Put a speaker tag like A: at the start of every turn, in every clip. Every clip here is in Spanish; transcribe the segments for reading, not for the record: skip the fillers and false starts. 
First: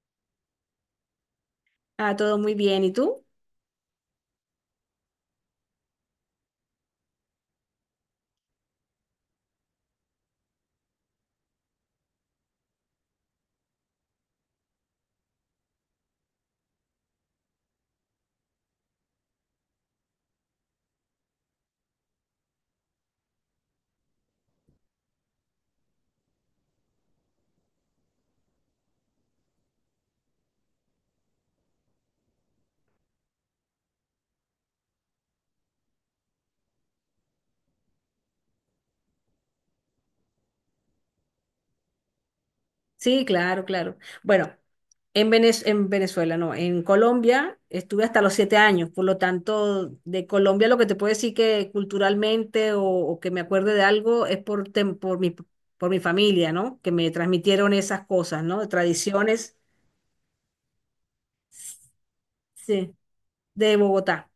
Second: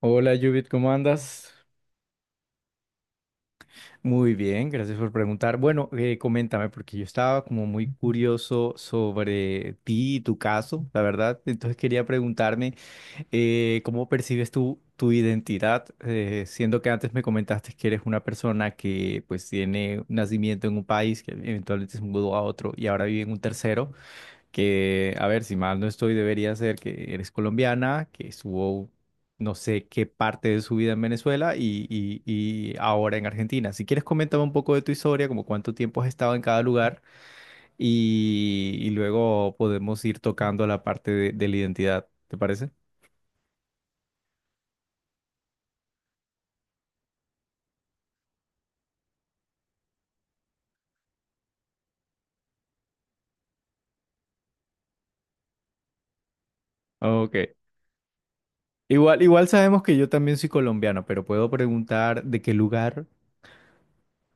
A: Hola Judith, ¿cómo andas?
B: Todo muy bien. ¿Y tú?
A: Muy bien, gracias por preguntar. Bueno, coméntame, porque yo estaba como muy curioso sobre ti y tu caso, la verdad. Entonces quería preguntarme, ¿cómo percibes tú tu identidad? Siendo que antes me comentaste que eres una persona que pues tiene un nacimiento en un país, que eventualmente se mudó a otro y ahora vive en un tercero que, a ver, si mal no estoy, debería ser que eres colombiana, que estuvo no sé qué parte de su vida en Venezuela y ahora en Argentina. Si quieres, coméntame un poco de tu historia, como cuánto tiempo has estado en cada lugar y luego podemos ir tocando la parte de la identidad, ¿te parece?
B: Sí, claro, claro. Bueno, en Venezuela, no, en Colombia estuve hasta los 7 años, por lo tanto, de Colombia lo que te puedo decir que culturalmente o que me acuerde de algo es por mi familia, ¿no? Que me
A: Ok.
B: transmitieron esas cosas, ¿no?
A: Igual, igual
B: Tradiciones.
A: sabemos que yo también soy colombiano, pero puedo preguntar de qué
B: Sí,
A: lugar.
B: de Bogotá.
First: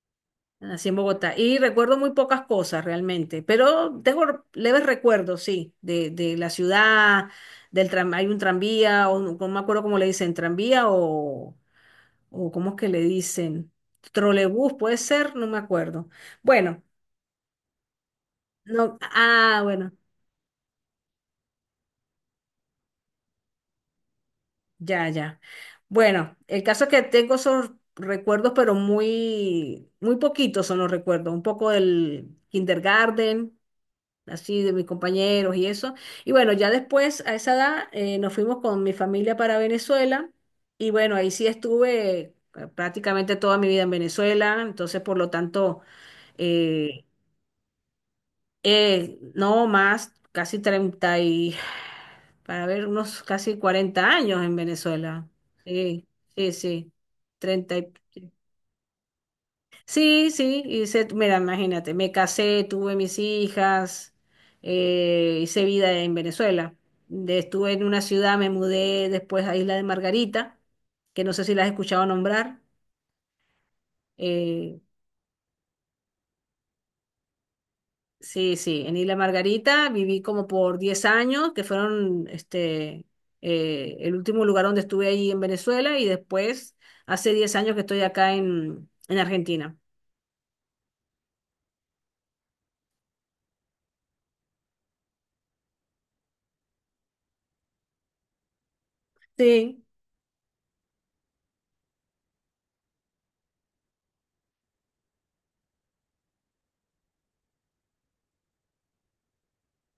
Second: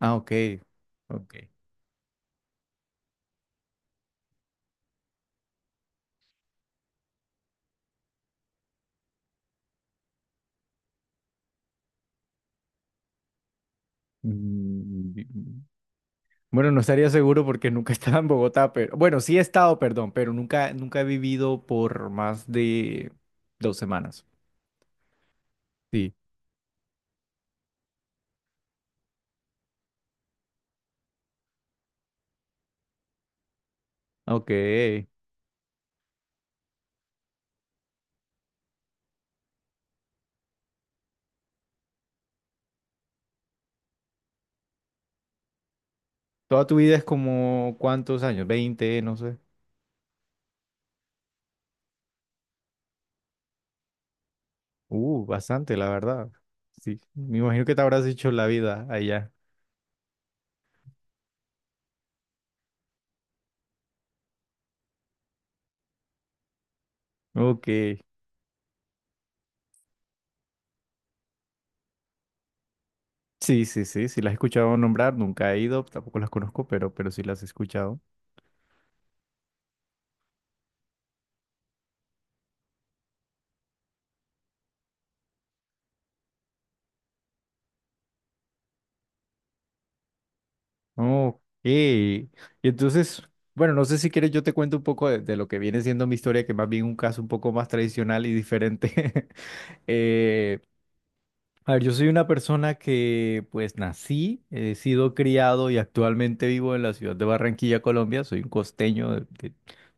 A: Ah, ok.
B: Así en Bogotá
A: Ok.
B: y recuerdo muy pocas cosas realmente, pero tengo leves recuerdos, sí, de la ciudad, del tram, hay un tranvía, o no, no me acuerdo cómo le dicen, tranvía o cómo es que le dicen, trolebús, puede
A: Mm.
B: ser, no me acuerdo.
A: Bueno, no
B: Bueno,
A: estaría seguro porque nunca he estado en Bogotá, pero
B: no,
A: bueno, sí he
B: ah,
A: estado,
B: bueno,
A: perdón, pero nunca, nunca he vivido por más de dos semanas.
B: ya, ya.
A: Sí.
B: Bueno, el caso es que tengo esos recuerdos, pero muy, muy poquitos son los recuerdos, un poco del kindergarten
A: Ok.
B: así de mis compañeros y eso. Y bueno, ya después, a esa edad, nos fuimos con mi familia para Venezuela y bueno, ahí sí estuve prácticamente toda mi vida en Venezuela, entonces por lo tanto,
A: Toda tu vida
B: eh,
A: es como cuántos años, veinte, no sé.
B: no más, casi 30 y, para ver, unos casi 40 años en Venezuela.
A: Bastante, la
B: Sí,
A: verdad.
B: sí, sí,
A: Sí. Me imagino que
B: treinta.
A: te habrás hecho la vida allá.
B: Sí, sí, hice, mira, imagínate, me casé, tuve mis hijas, hice vida en Venezuela.
A: Ok.
B: Estuve en una ciudad, me mudé después a Isla de Margarita, que no sé si la has escuchado nombrar.
A: Sí, sí, sí, sí las he escuchado
B: Eh,
A: nombrar, nunca he ido, tampoco las conozco, pero sí las he escuchado.
B: sí, sí, en Isla Margarita viví como por 10 años, que fueron este, el último lugar donde estuve ahí en Venezuela y después hace 10 años que estoy acá en Argentina.
A: Ok. Y entonces, bueno, no sé si quieres, yo te cuento un poco de lo que viene siendo mi historia, que más bien un caso un poco más tradicional y diferente.
B: Sí,
A: Eh, a ver, yo soy una persona que pues nací, he sido criado y actualmente vivo en la ciudad de Barranquilla, Colombia. Soy un costeño de,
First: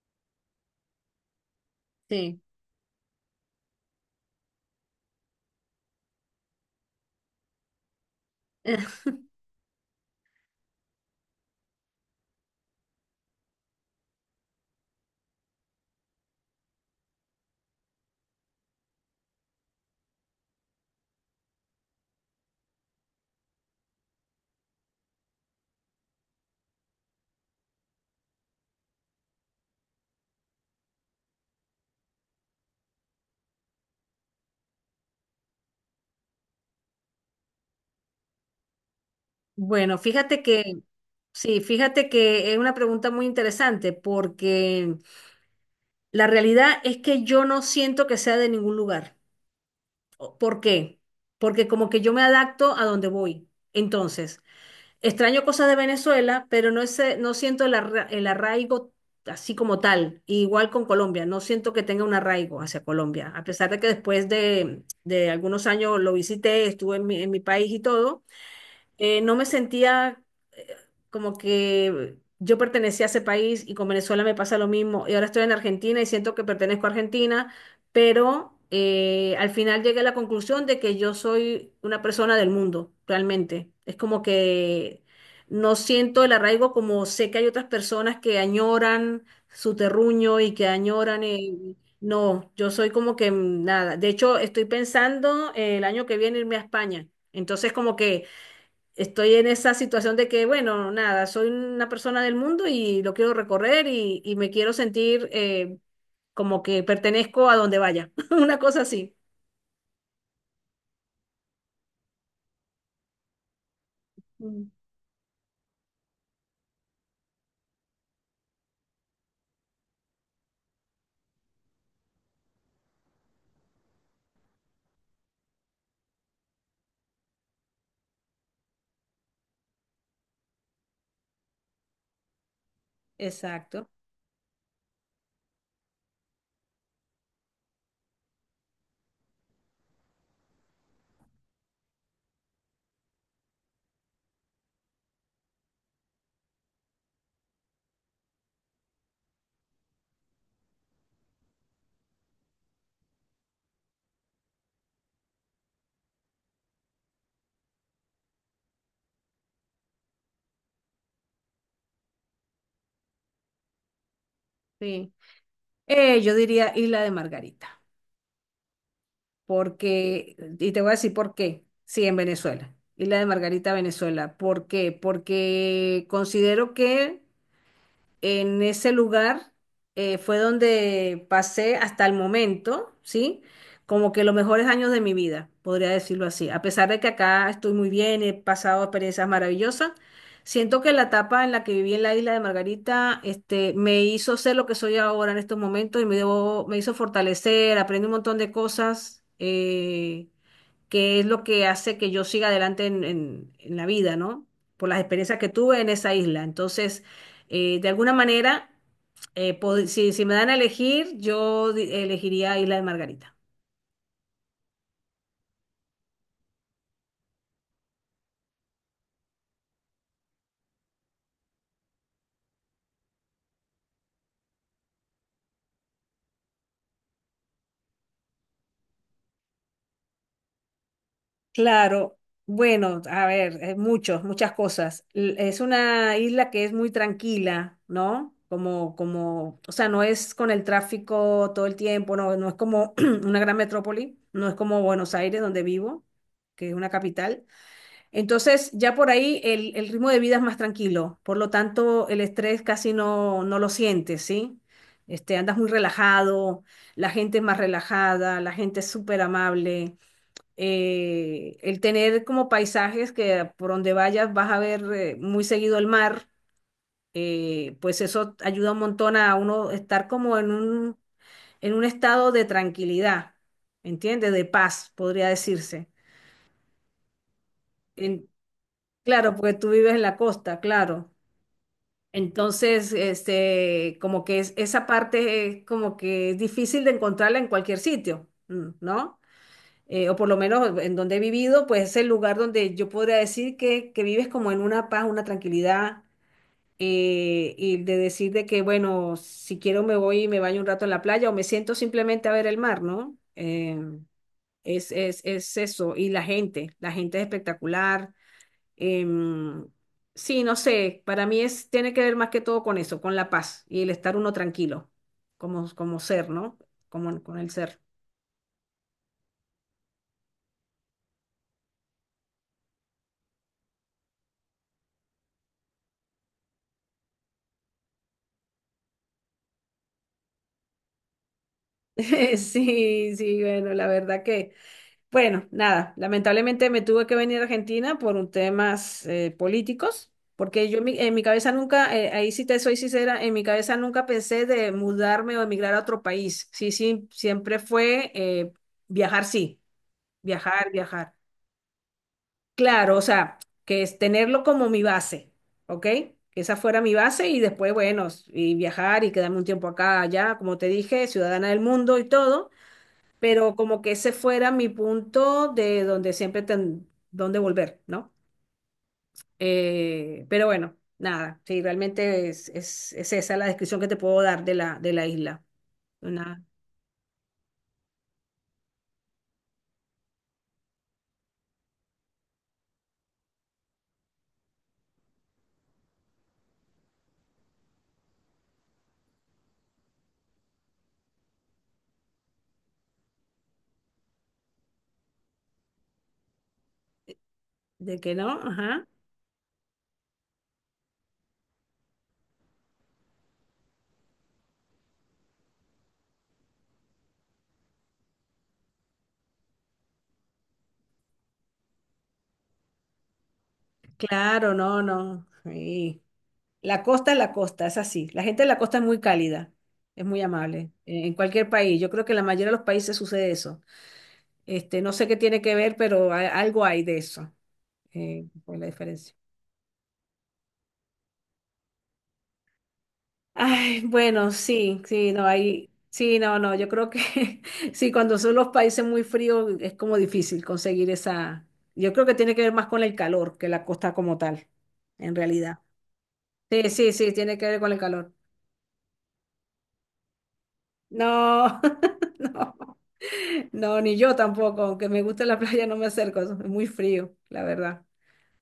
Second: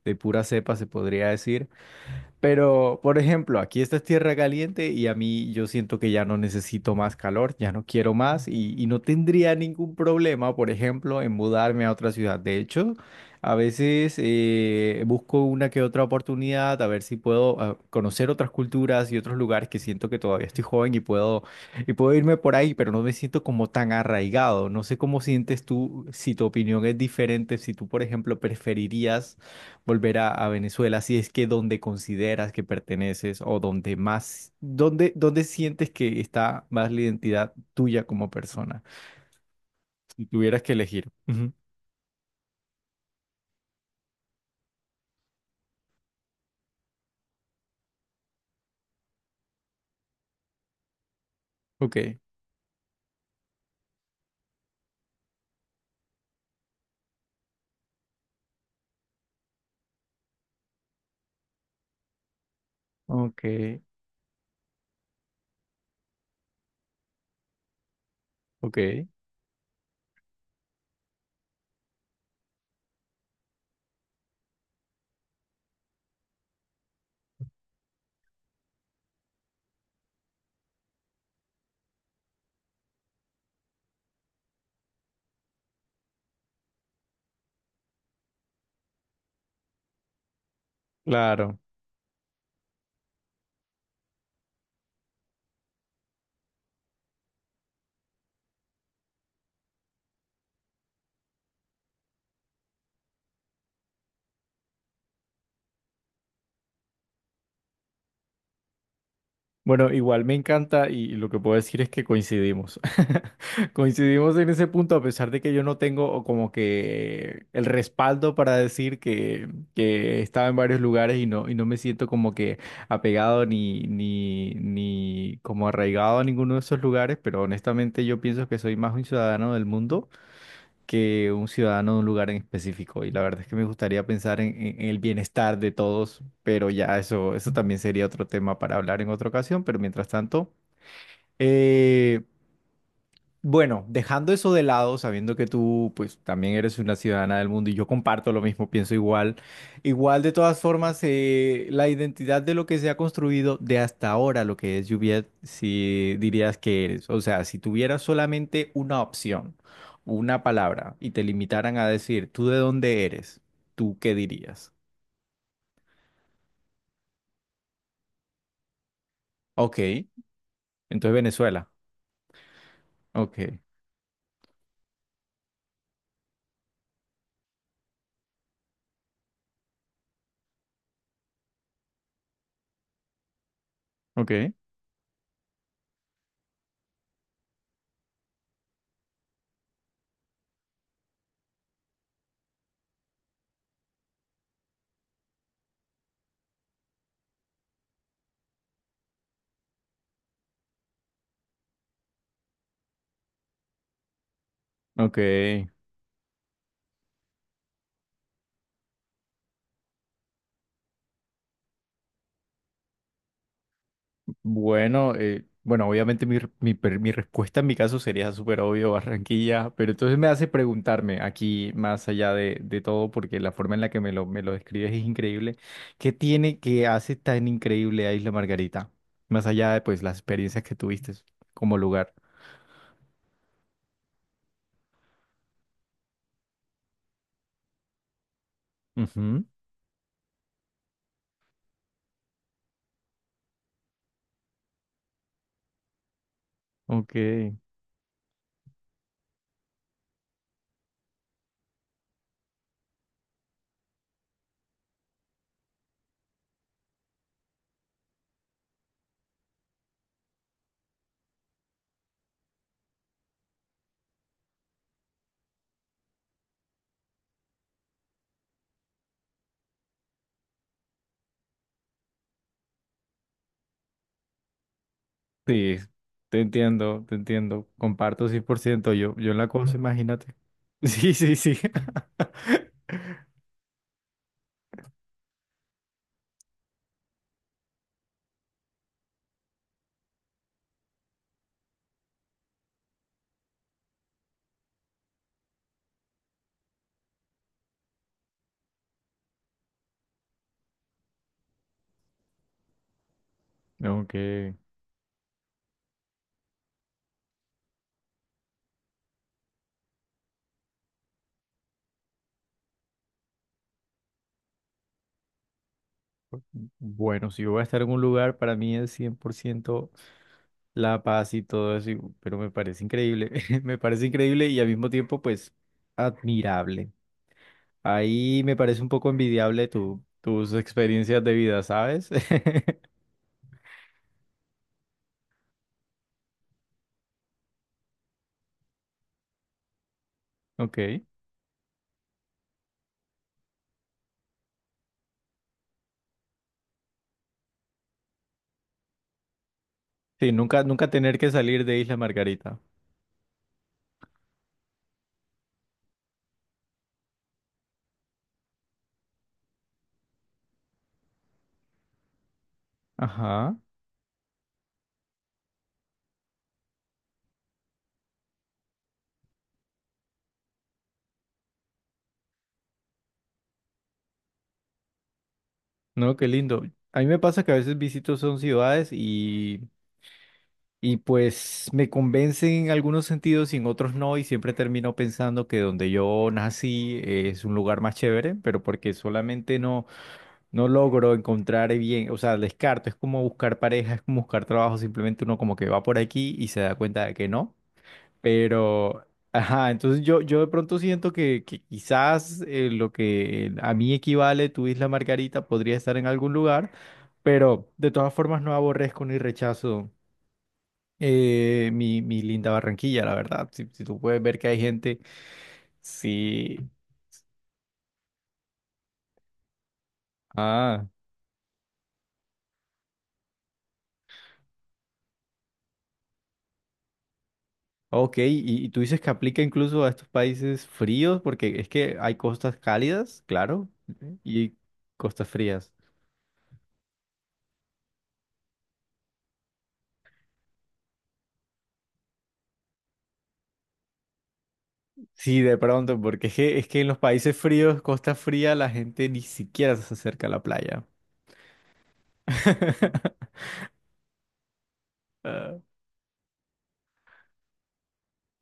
A: de pura cepa, se podría decir.
B: sí.
A: Pero, por ejemplo, aquí esta es tierra caliente y a mí yo siento que ya no necesito más calor, ya no quiero más y no tendría ningún problema, por ejemplo, en mudarme a otra ciudad. De hecho, a veces busco una que otra oportunidad a ver si puedo conocer otras culturas y otros lugares que siento que todavía estoy joven y puedo irme por ahí, pero no me siento como tan arraigado. No sé cómo sientes tú, si tu opinión es diferente, si tú, por ejemplo, preferirías volver a Venezuela, si es que donde consideras que perteneces o donde más, donde, donde sientes que está más la identidad tuya como persona,
B: Bueno,
A: si
B: fíjate
A: tuvieras
B: que,
A: que elegir. Ujú.
B: sí, fíjate que es una pregunta muy interesante porque la realidad es que yo no siento que sea de ningún lugar. ¿Por qué? Porque como que yo
A: Ok,
B: me adapto a donde voy. Entonces, extraño cosas de Venezuela, pero no, no siento el arraigo así como tal. Igual con Colombia, no siento que tenga un arraigo hacia Colombia,
A: ok,
B: a pesar de que después de algunos años lo visité, estuve en mi país y todo,
A: ok,
B: no me sentía eh, como que yo pertenecía a ese país y con Venezuela me pasa lo mismo. Y ahora estoy en Argentina y siento que pertenezco a Argentina, pero al final llegué a la conclusión de que yo soy una persona del mundo, realmente. Es como que no siento el arraigo como sé que hay otras personas que añoran su terruño y que añoran
A: claro.
B: no, yo soy como que nada. De hecho, estoy pensando el año que viene irme a España. Entonces, como que estoy en esa situación de que, bueno, nada, soy una persona del mundo y lo quiero recorrer y me quiero sentir como que pertenezco a donde vaya, una cosa así.
A: Bueno, igual me encanta y lo que puedo decir es que coincidimos. Coincidimos en ese
B: Mm,
A: punto a pesar de que yo no tengo como que el respaldo para decir que estaba en varios lugares y no me siento como que apegado ni como arraigado a ninguno de esos lugares, pero honestamente yo pienso que soy más un ciudadano del mundo que un ciudadano de un lugar en específico. Y la verdad es que me
B: exacto,
A: gustaría pensar en, en el bienestar de todos, pero ya eso también sería otro tema para hablar en otra ocasión. Pero mientras tanto, eh, bueno, dejando eso de lado, sabiendo que tú pues también eres una ciudadana del mundo y yo comparto lo mismo, pienso igual, igual de todas formas la identidad de lo que se ha construido de hasta ahora, lo que es Juliet, si dirías que eres, o sea, si tuvieras solamente una opción, una palabra y te limitaran a decir tú de dónde eres, ¿tú qué dirías?
B: sí. Yo diría Isla de Margarita,
A: Ok,
B: porque, y te voy a decir
A: entonces
B: por qué,
A: Venezuela.
B: sí, en Venezuela, Isla de
A: Ok,
B: Margarita, Venezuela, ¿por qué? Porque considero que en ese lugar fue donde pasé hasta el momento, ¿sí? Como que los
A: ok,
B: mejores años de mi vida, podría decirlo así. A pesar de que acá estoy muy bien, he pasado experiencias maravillosas, siento que la etapa en la que viví en la isla de Margarita, este, me hizo ser lo que soy ahora en estos momentos y me hizo fortalecer, aprendí un montón de cosas, que es lo que hace que yo siga adelante en la vida, ¿no? Por las
A: ok.
B: experiencias que tuve en esa isla. Entonces, de alguna manera, si me dan a elegir, yo elegiría Isla de Margarita.
A: Bueno, bueno, obviamente mi respuesta en mi caso sería súper obvio, Barranquilla, pero entonces me hace preguntarme aquí, más allá de todo, porque la forma en la que me lo describes es increíble, ¿qué tiene que hace tan increíble a Isla Margarita? Más allá de pues las experiencias que tuviste como lugar.
B: Claro, bueno, a ver, muchos, muchas cosas. Es una isla que es muy tranquila, ¿no?
A: Ujú.
B: O sea, no es con el tráfico todo el tiempo, no, no es como una gran metrópoli, no es como Buenos Aires, donde vivo, que es una
A: Ok,
B: capital. Entonces, ya por ahí el ritmo de vida es más tranquilo, por lo tanto, el estrés casi no, no lo sientes, ¿sí? Este, andas muy relajado, la gente es más relajada, la gente es súper amable. El tener como paisajes que por donde vayas vas a ver muy seguido el mar, pues eso ayuda un montón a uno estar como en un estado de tranquilidad, ¿entiendes? De paz, podría
A: sí,
B: decirse.
A: te entiendo,
B: En-
A: comparto 100%. Yo
B: claro,
A: en la
B: porque tú
A: cosa,
B: vives en la
A: imagínate.
B: costa, claro.
A: Sí, sí, sí.
B: Entonces, este, como que es, esa parte es como que es difícil de encontrarla en cualquier sitio, ¿no? O por lo menos en donde he vivido, pues es el lugar donde yo podría decir que vives como en una paz, una tranquilidad, y de decir de que, bueno, si quiero me voy y me baño un rato en la playa o me siento simplemente a ver el mar, ¿no? Eh,
A: Ok.
B: es, es, es eso. Y la gente es espectacular. Em, sí, no sé, para mí es, tiene que ver más que todo con eso, con la paz y el estar uno tranquilo, como ser, ¿no? Como
A: Bueno,
B: con
A: si
B: el
A: yo voy a
B: ser.
A: estar en un lugar, para mí es 100% la paz y todo eso, pero me parece increíble, me parece increíble y al mismo tiempo, pues, admirable. Ahí me parece un poco envidiable tu, tus experiencias de vida, ¿sabes?
B: Sí, sí, bueno, la verdad que, bueno, nada, lamentablemente me tuve que venir a Argentina por un temas políticos, porque yo en mi,
A: Ok.
B: en mi cabeza nunca, ahí sí te soy sincera, en mi cabeza nunca pensé de mudarme o emigrar a otro país. Sí, sí, siempre fue viajar, sí,
A: Sí, nunca,
B: viajar,
A: nunca
B: viajar.
A: tener que salir de Isla Margarita.
B: Claro, o sea, que es tenerlo como mi base, ¿ok? Que esa fuera mi base y después, bueno, y viajar y quedarme un tiempo acá, allá, como te dije, ciudadana del mundo y todo, pero
A: Ajá.
B: como que ese fuera mi punto de donde siempre donde volver, ¿no? Pero bueno, nada, sí, realmente es esa la descripción que te puedo dar de la isla.
A: No, qué
B: Una.
A: lindo. A mí me pasa que a veces visito son ciudades y pues me convence en algunos sentidos y en otros no, y siempre termino pensando que donde yo nací es un lugar más chévere, pero porque solamente no, no logro encontrar bien, o sea, descarto, es como buscar pareja, es como buscar trabajo, simplemente uno como que va por aquí y se da cuenta de que no,
B: De que no, ajá.
A: pero, ajá, entonces yo de pronto siento que quizás lo que a mí equivale tu Isla Margarita podría estar en algún lugar, pero de todas formas no aborrezco ni rechazo mi, mi linda Barranquilla, la verdad. Si, si tú puedes ver que
B: Claro,
A: hay
B: no,
A: gente,
B: no. Sí.
A: sí.
B: La costa, es así. La gente de la costa es muy cálida, es muy amable,
A: Ah,
B: en cualquier país. Yo creo que en la mayoría de los países sucede eso. Este, no sé qué tiene que ver, pero algo hay de eso,
A: ok.
B: por la
A: Y tú dices que
B: diferencia.
A: aplica incluso a estos países fríos, porque es que hay costas cálidas, claro,
B: Ay,
A: ujú,
B: bueno,
A: y
B: sí, sí, no,
A: costas
B: hay,
A: frías.
B: sí, no, no, yo creo que sí, cuando son los países muy fríos es como difícil conseguir esa, yo creo que tiene que ver más con el calor que la costa como tal, en
A: Sí, de
B: realidad.
A: pronto, porque es
B: Sí,
A: que en
B: sí,
A: los
B: sí,
A: países
B: tiene que ver con el
A: fríos,
B: calor.
A: costa fría, la gente ni siquiera se acerca a la playa.
B: No, no. No, ni yo tampoco, aunque me guste la
A: Ah,
B: playa, no me acerco, es muy frío, la verdad.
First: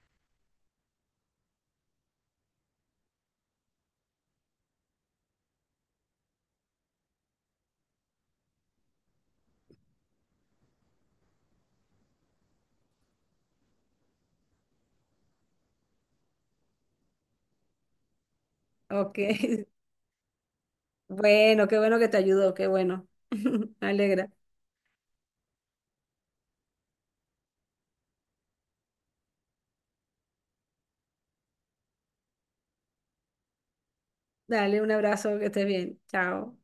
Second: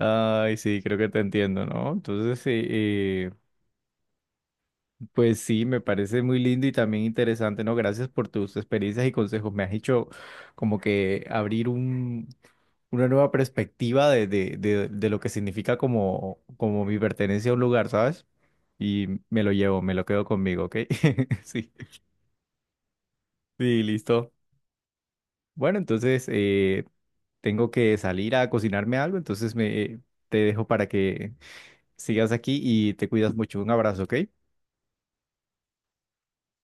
A: ay, sí, creo que te entiendo, ¿no? Entonces, sí. Pues sí, me parece muy lindo y también interesante, ¿no? Gracias por tus experiencias y consejos. Me has hecho como que abrir un, una nueva perspectiva de lo que significa como, como mi pertenencia a un lugar, ¿sabes? Y
B: Ok,
A: me lo llevo, me lo quedo conmigo, ¿ok?
B: bueno,
A: Sí,
B: qué bueno que te ayudó, qué bueno.
A: sí,
B: Me alegra.
A: listo. Bueno, entonces tengo que salir a cocinarme algo, entonces me, te dejo para que sigas aquí y te cuidas mucho. Un abrazo, ¿ok?
B: Dale un abrazo, que estés bien. Chao.